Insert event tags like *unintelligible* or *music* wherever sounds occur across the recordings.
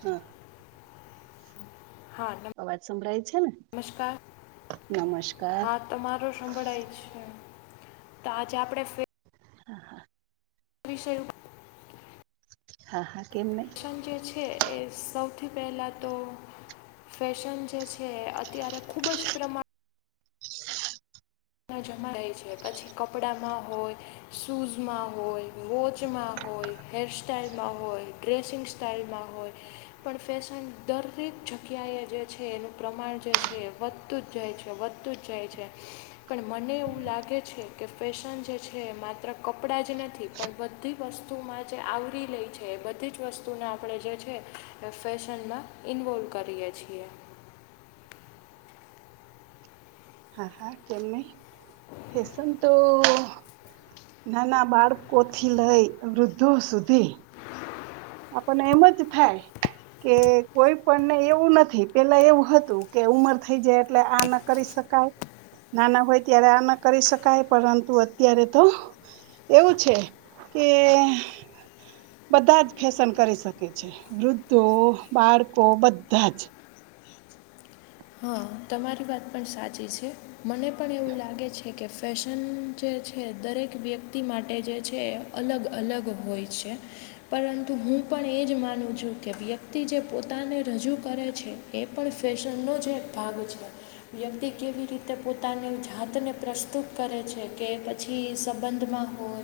હા હા અવાજ સંભળાય છે ને. નમસ્કાર નમસ્કાર હા તમારો સંભળાય છે તો આજે આપડે ફે હા હા. વિષય હા હા. કેમ નહી ફેશન જે છે એ સૌથી પહેલાં તો ફેશન જે છે અત્યારે ખુબ જ પ્રમાણે જમા થાય છે પછી કપડામાં હોય, શૂઝમાં હોય, વોચમાં હોય. હોય, હેર સાઈલમાં હોય, ડ્રેસિંગ સ્ટાાઈલમાં હોય પણ ફેશન દરેક જગ્યાએ જે છે એનું પ્રમાણ જે છે એ વધતું જ જાય છે, વધતું જ જાય છે. પણ મને એવું લાગે છે કે ફેશન જે છે, માત્ર કપડાં જ નથી પણ બધી વસ્તુ વસ્તુમાં જે આવરી લે છે એ બધી જ વસ્તુને આપણે જે છે એ ફેશનમાં ઇન્વોલ્વ કરીએ છીએ. હા હા કેમ નય ફસન તો નાના બાળકો થી લઈ વૃદ્ધો સુધી આપણ ને એમ જ થાય કે કોઈ પણને એવું નથી પેલા એવું હતું કે ઉમર થઈ જાય એટલે આ ના કરી શ શકાય. નાના હોય ત્યારે આ ના કરી શકાય પરંતુ અત્યારે તો એવું છે. કે બધા જ ફેશન કરી શકે છે. વૃદ્ધો, બાળકો બધા જ હા તમારી વાત પણ સાચી છે, મને પણ એવું લાગે છે કે ફેશન જે દરેક વ્યક્તિ માટે જે છે અલગ અલગ હોય છે, પરંતુ હું હું પણ એ જ માનું છું કે વ્યક્તિ જે પોતાને રજૂ કરે છે, એ પણ ફેશનનો જ જે ભાગ છે, વ્યક્તિ કેવી રીતે પોતાની જાતને પ્રસ્તુત કરે છે કે પછી સંબંધમાં હોય,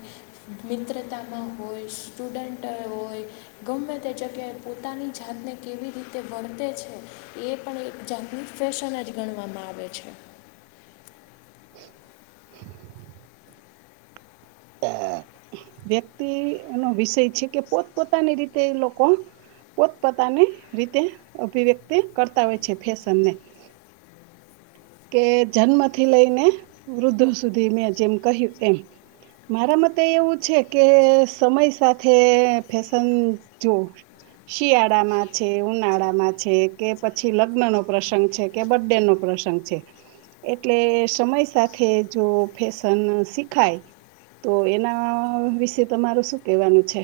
મિત્રતામાં હોય સ્ટુડન્ટ હોય. ગમે તે જગ્યાએ પોતાની જાતને કેવી રીતે વર્તે છે, એ પણ એક જા ફેશન જ ગણવામાં આવે છે. વ્યક્તિ નો વિષય છે કે પોત પોતાની રીતે એ લોકો પોતપોતાની રીતે અભિવ્યક્તિ કરતા હોય છે ફેશનને. હમ. કે જન્મથી લઈને વૃદ્ધો સુધી મેં જેમ કહ્યું એમ. મારા મતે એવું છે કે સમય સાથે ફેશન જોવું. શિયાળામાં છે ઉનાળામાં છે કે પછી લગ્ન નો પ્રસંગ છે કે બર્થડે નો પ્રસંગ છે. છે, એટલે સમય સાથે જો ફેશન શીખાય. તો એના વિશે તમારું શું કેહેવાનું છે?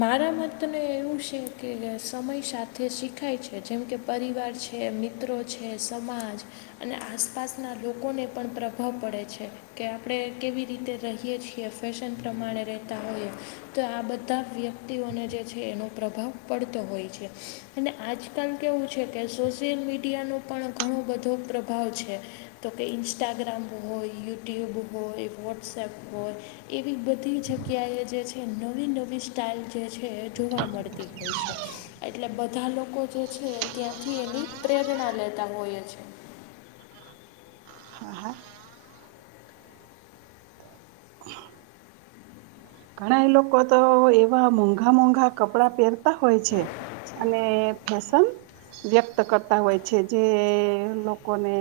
મારા મતને એવું છે કે સમય સાથે શીખાય છે જેમ કે પરિવાર છે. છે મિત્રો છે સમાજ, અને આસપાસના લોકોને પણ પ્રભાવ પડે છે. કે આપણે કેવી રીતે રહીએ છીએ ફેશન પ્રમાણે રહેતા હોઈએ, તો આ બધા બધા વ્યક્તિઓને જે છે એનો પ્રભાવ પડતો હોય છે, અને આજકાલ કેવું છે કે સોશિયલ મીડિયાનો પણ ઘણો બધો પ્રભાવ છે, તો કે ઇન્સ્ટાગ્રામ હોય. યુટ્યુબ હોય વોટ્સએપ હોય, એવી બધી જગ્યાએ જે છે નવી નવી ની સ્ટાઇલ જે છે જોવા મળતી હોય છે, એટલે બધા લોકો જે છે ત્યાંથી એની પ્રેરણા લેતા હોય છે. હા હા ઘણા એ લોકો તો એવા મોંઘા મોંઘા કપડા પહેરતા હોય છે. અને ફેસન વ્યક્ત કરતા હોય છે જે લોકોને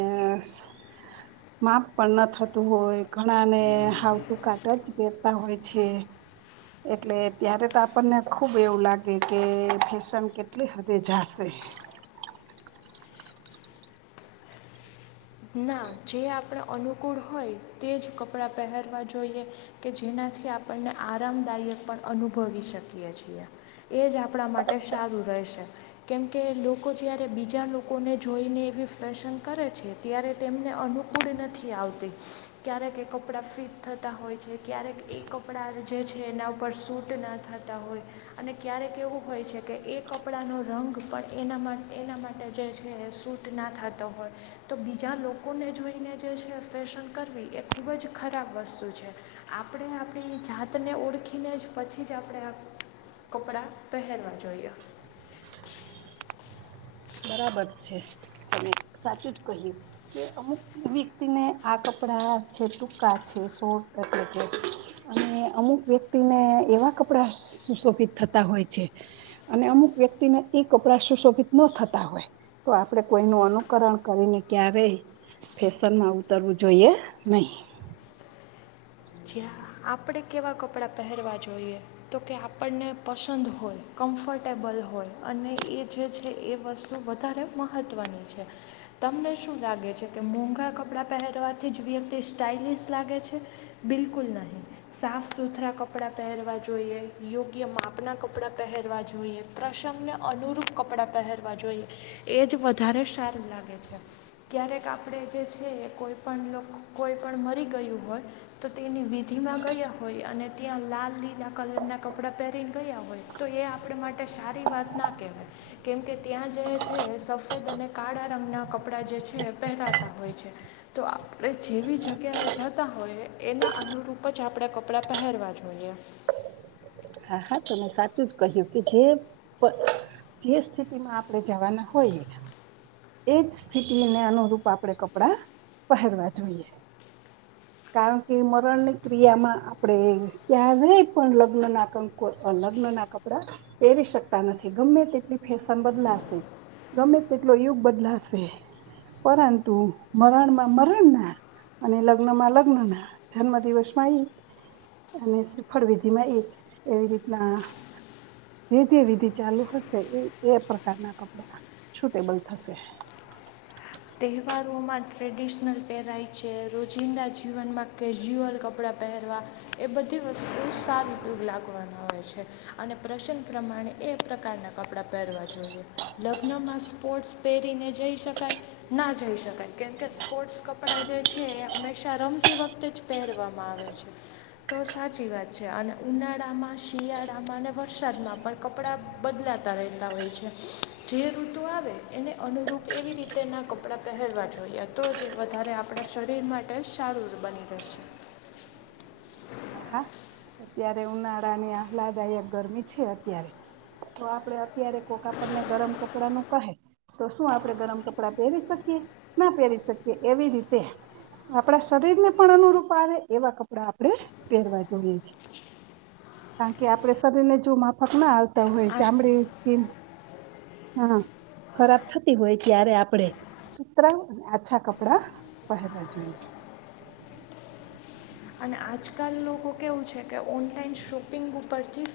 માપ પણ ન થતું હોય ઘણા ને હાવ ટૂંકા ટચ કરહેરતા હોય છે. એટલે ત્યારે તો આપણને ખુબ એવું લાગે કે ફેશન કેટલી હદે જાશે. *inaudible* ના જે આપણે અનુકૂળ હોય તે જ કપડાં પહેરવા જોઈએ, કે જેના થી આપને આરામદાયક પણ અનુભવી શકી છીએ, એજ આપણા માટે સારું. ફેશન કેમકે લોકો જ્યારે બીજા લોકોને જોઈને એવી ફેશન કરે છે. ત્યારે તેમને અનુકૂળ નથી આવતી, ક્યારેક એ કપડાં ફિટ થતા હોય છે ક્યારેક એ કપડાં જે છે એના ઉપર સૂટ ના થતા હોય, અને ક્યારેક એવું હોય છે કે એ એ કપડાંનો રંગ પણ એના એના માટે જે છે સૂટ ના થતો હોય. તો બીજા લોકોને જોઈને જે છે ફેશન કરવી એ ખૂબ જ ખરાબ વસ્તુ છે, આ આપણે આપણી જાતને ઓળખીને જ પછી જ આપણે કપડાં પહેરવા જોઈએ. બરાબર છે, અને સાચું જ કહ્યું, કે અમુક વ્યક્તિને આ કપડા ટ છે ટૂંકા એટલે કે અને અમુક વ્યક્તિને એવા કપડા ક સુશોભિત થતા હોય છે, અને અમુક વ્યક્તિને એ કપડા સુશોભિત ન થતા. હોય તો આપણે કોઈ ન અનુકરણ કરીને ક્યારે ફેશન માં ઉતરવું જોઈએ નહી. જ્યા આપણે કેવા કપડાં પહેરવા જોઈએ, તો કે આપણને પસંદ હોય. કમ્ફર્ટેબલ હોય અને એ જે છે એ વસ્તુ વધારે મહત્ત્વની છે. તમને શું લાગે છે કે મોંઘા કપડાં પહેરવાથી જ વ્યક્તિ સ્ટાઈલિશ લાગે છે? બિલકુલ નહીં, સાફ સુથરા કપડાં પહેરવા જોઈએ યોગ્ય માપના કપડાં પહેર પર જોઈએ પ્રસંગને અનુરૂપ કપડાં પહેરવા જોઈએ, એ જ વધારે સારું લાગે. ક્યારેક આપણે જે છે એ કોઈ પણ કોઈ પણ મરી ગયું હોય. તો તેની વિધિમાં ગયા હોય અને ત્યાં લાલ લીલા કલરના કપડાં પહેરીને ગયા હોય તો એ આપણે માટે સારી વાત ના કહેવાય કેમ કે ત્યાં જે છે સફેદ અને કાળા રંગના ના કપડાં જે છે એ પહેરાતા હોય છે તો આપણે જેવી જગ્યાએ જતા હોયએ એના અનુરૂપ જ આપણે કપડાં પહેરવા જોઈએ હા હા તો મેં સાચું જ કહ્યું કે જે જે સ્થિતિમાં આપણેે જવાના હોઈએ એજ સ્થિતિને અનુરૂપ આપણેે કપડાં પહેરવા જોઈએ *inaudible* કારણ કે મરણ ની ક્રિયા માં આપણેે ક્યા્યારે નય પણ લગ્ન ના કંકો અલગ્ન પરી શકતા નથી ગમે તેટલી ફેશન બદલાશે ગમે તેટલો યુગ બદલાશે પરંતુ મરણમાં મરણ ના અને લગ્ન માં લગ્ન ના જન્મ દિવસ માં એઈ અને શ્રીફળ વિધિ માં એ એવી રીતના જે જે વિધિ ચાલુ હશે એ એ પ્રકારના કપડા સુૂટેબલ થશે તહેવારોમાં ટ્રેડિશનલ પહેરાય છે રોજિંદા જીવનમાં કેઝ્યુઅલ કપડાં પહેરવા એ બધી વસ્તુ સારી ઉપયોગ લાગવાના હોય છે અને પ્રસન પ્રમાણે એ પ્રકારનાં કપડાં પહેરવા જોઈએ લગ્નમાં સ્પોર્ટ્સ પહેરીને જઈ શકાય ના જઈ શકાય કેમ કે સ્પોર્ટ્સ કપડાં જે છે એ હંમેશા રમતી વખતે જ પહેરવામાં આવે હ છે તો સાચી વાત છે અને ઉનાળામાં શિયાળામાં અને વરસાદમાં પણ કપડાં બદલા હોય છે જે ઋતુ આવે એને અનુરૂપ એવી રીતે ના ક આપણા પહેરવા જોઈએ તો જે વધારે આપણા શરીર માટે સારું બની રહેશે *inaudible* હા હા અત્યારે ઉનાળાની આહલાદાયક ગરમી છે અત્યારે તો આપડે અત્યારે કોક આપણને ગરમ કપડા નું કહે તો શું આપડે ગરમ કપડા પહેરી શકીએ ના પહેરી શકીએ એવી રીતે આપણા શરીર ને પણ અનુરૂપ આવે એવા કપડા આપણે પહેરવા જોઈએ છે કારણ કે આપડે શરીર ને જો માફક ના આવતા હોય ચામડીે હ હા ખરાબ થતી હોય ત્યારે આપણે સુતરા આછા કપડા પહેરવા જોઈએ *inaudible* અને આજકાલ લોકો કેવું છે કે ઓનલાઈન શોપિંગ ઉપરથી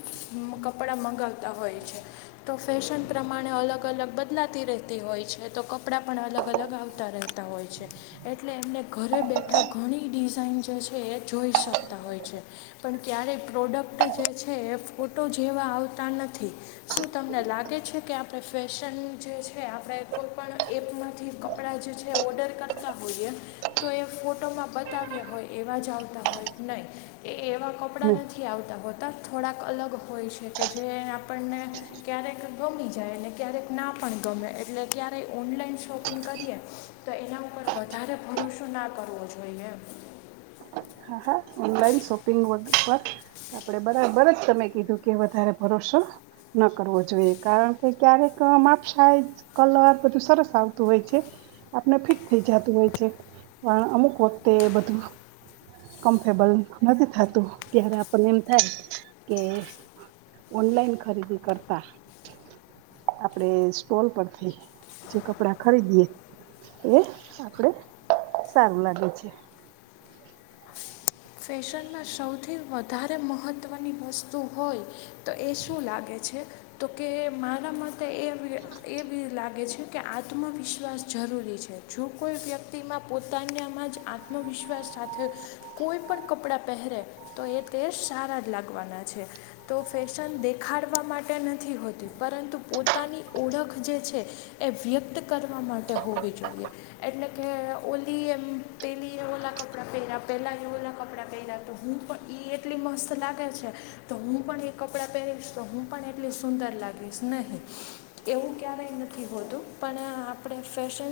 કપડાં મગ તા હોય છે તો ફેશન પ્રમાણે અલગ અલગ બદલાતી રહેતી હોય છે તો કપડાં પણ અલગ અલગ આવતા રહેતા હોય છે એટલે એમને ઘરે બેઠા ઘણી ડિઝાઇન જે છે એ જોઈ શકતા હોય છે પણ ક્યારેય પ્રોડક્ટ જે છે એ ફોટો જેવા આવતા નથી શું તમને લાગે છે કે આપણે ફેશન જે છે આપણે કોઈ પણ એ માંથી કપડાં જે છે ઓર્ડર કરતા હોઈએ તો એ ફોટોમાં બતાવ્યા હોય એવા જ આવતા હોય નહીં એ એવા નહી કપડાં નથી આવતા હોત તફ થોડાક અલગ હોય છે કે જે આપણને ક્યારેક ગમી જાય ને ક્યારેક ના પણ ગમે એટલે ક્યારેય ઓનલાઈન શોપિંગ કરીએ તો એના ઉપર વધારે ભરોસો ના કરો આપ રોશોઈ ગ આપ બરાબર જ તમે કીધું કે વધારે ભરોસો ન કરવો જોઈએ કારણ ક્યારેક માપશ કલર બધું સરસ આવતું હોય છે આપને ફિટ થઈ જતું હો હોય છે પણ અમુક વખતે એ બધું કમ્ફર્બલ નથી થતું ત્યારે આપને એમ થાય કે ઓનલાઈન ખરીદી કરતા આપડે સ્ટોલ પરથીઈ જે કપડા ખરીદીએ એ આપડે સારું લાગે છે ફેશનમાં સૌથી વધારે મહત્ત્વની વસ્તુ હોય તો એ શું લાગે છે. તો કે મારા માટે એ એ બી લાગે છે. કે આત્મવિશ્વાસ જરૂરી છે. જો કોઈ વ્યક્તિમાં પોતાનામાં જ આત્મવિશ્વાસ. સાથેય. કોઈ પણકપડાં પહેરે તો એ તે સારા જ લાગવાના છે. તો ફેશન દેખાય પાડવા માટે નથી હોતી પરંતુ પોતાની ઓળખ જે છે. એ વ્યક્ત કરવા માટે માટે હોવી જોઈએ એટલે કે ઓલી એમ પેલી એ ઓલા કપડાં પહેર્યા પહેલા. એવલા કપડા *unintelligible* પહેયા તો હું પણ એ એટલી મસ્ત લાગે છે. તો હું પણ એ કપડાં પહેરીશ તો હું પણ, એટું સુંદર લાગીશ નહીં એવું ક્યારેય નથી હોતું પણ આપણે ફેશન.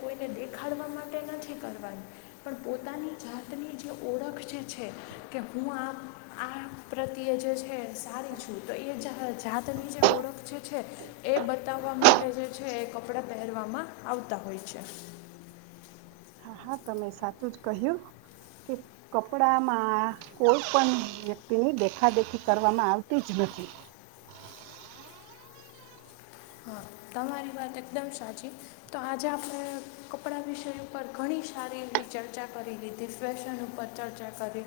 કોઈને દેખાડવા માટે નથી કરવાની પણ પોતાની જાતની એ ઓળખ જે છે. કે હું આ આ પ્રત્યે જે છે. સારી છું. તો એ એ જા જાતની જે ઓળખ જે છે. એ બતાવવા માટે જે છે. એ કપડાં પહેરવામાં આવતા હોય છે. હા હા તમે સાચું જ કહ્યું. કે કપડામાં કોઈ પણ વ્યક્તિની દેખા દેખી કરવામાં આવતી જ નથી. સુી *unintelligible* *inaudible* હા તમારી વાત એકદમ સાચી તો આજે આપણે કપડા વિષય ઉપર ઘણી સારી એવી ચર્ચા કરી લીધી ફેશન ઉપર ચર્ચા કરી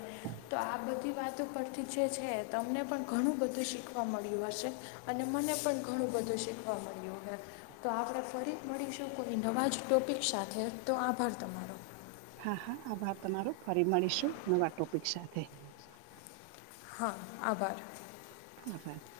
તો આ બધી વાતો પર થી જે છે. તમને પણ ઘણું બધું શીખવા મળ્યું હશે અને મને પણ ઘણું બધું શીખવા મળ્યું. હ મળું *unintelligible* તો આપણે ફરી મળીશું કોઈ નવા જ ટોપિક સાથે તો આભાર તમારો હા હા આભાર તમારો ફરી મળીશું નવા ટોપિક સાથે હા આભાર હ સર *unintelligible*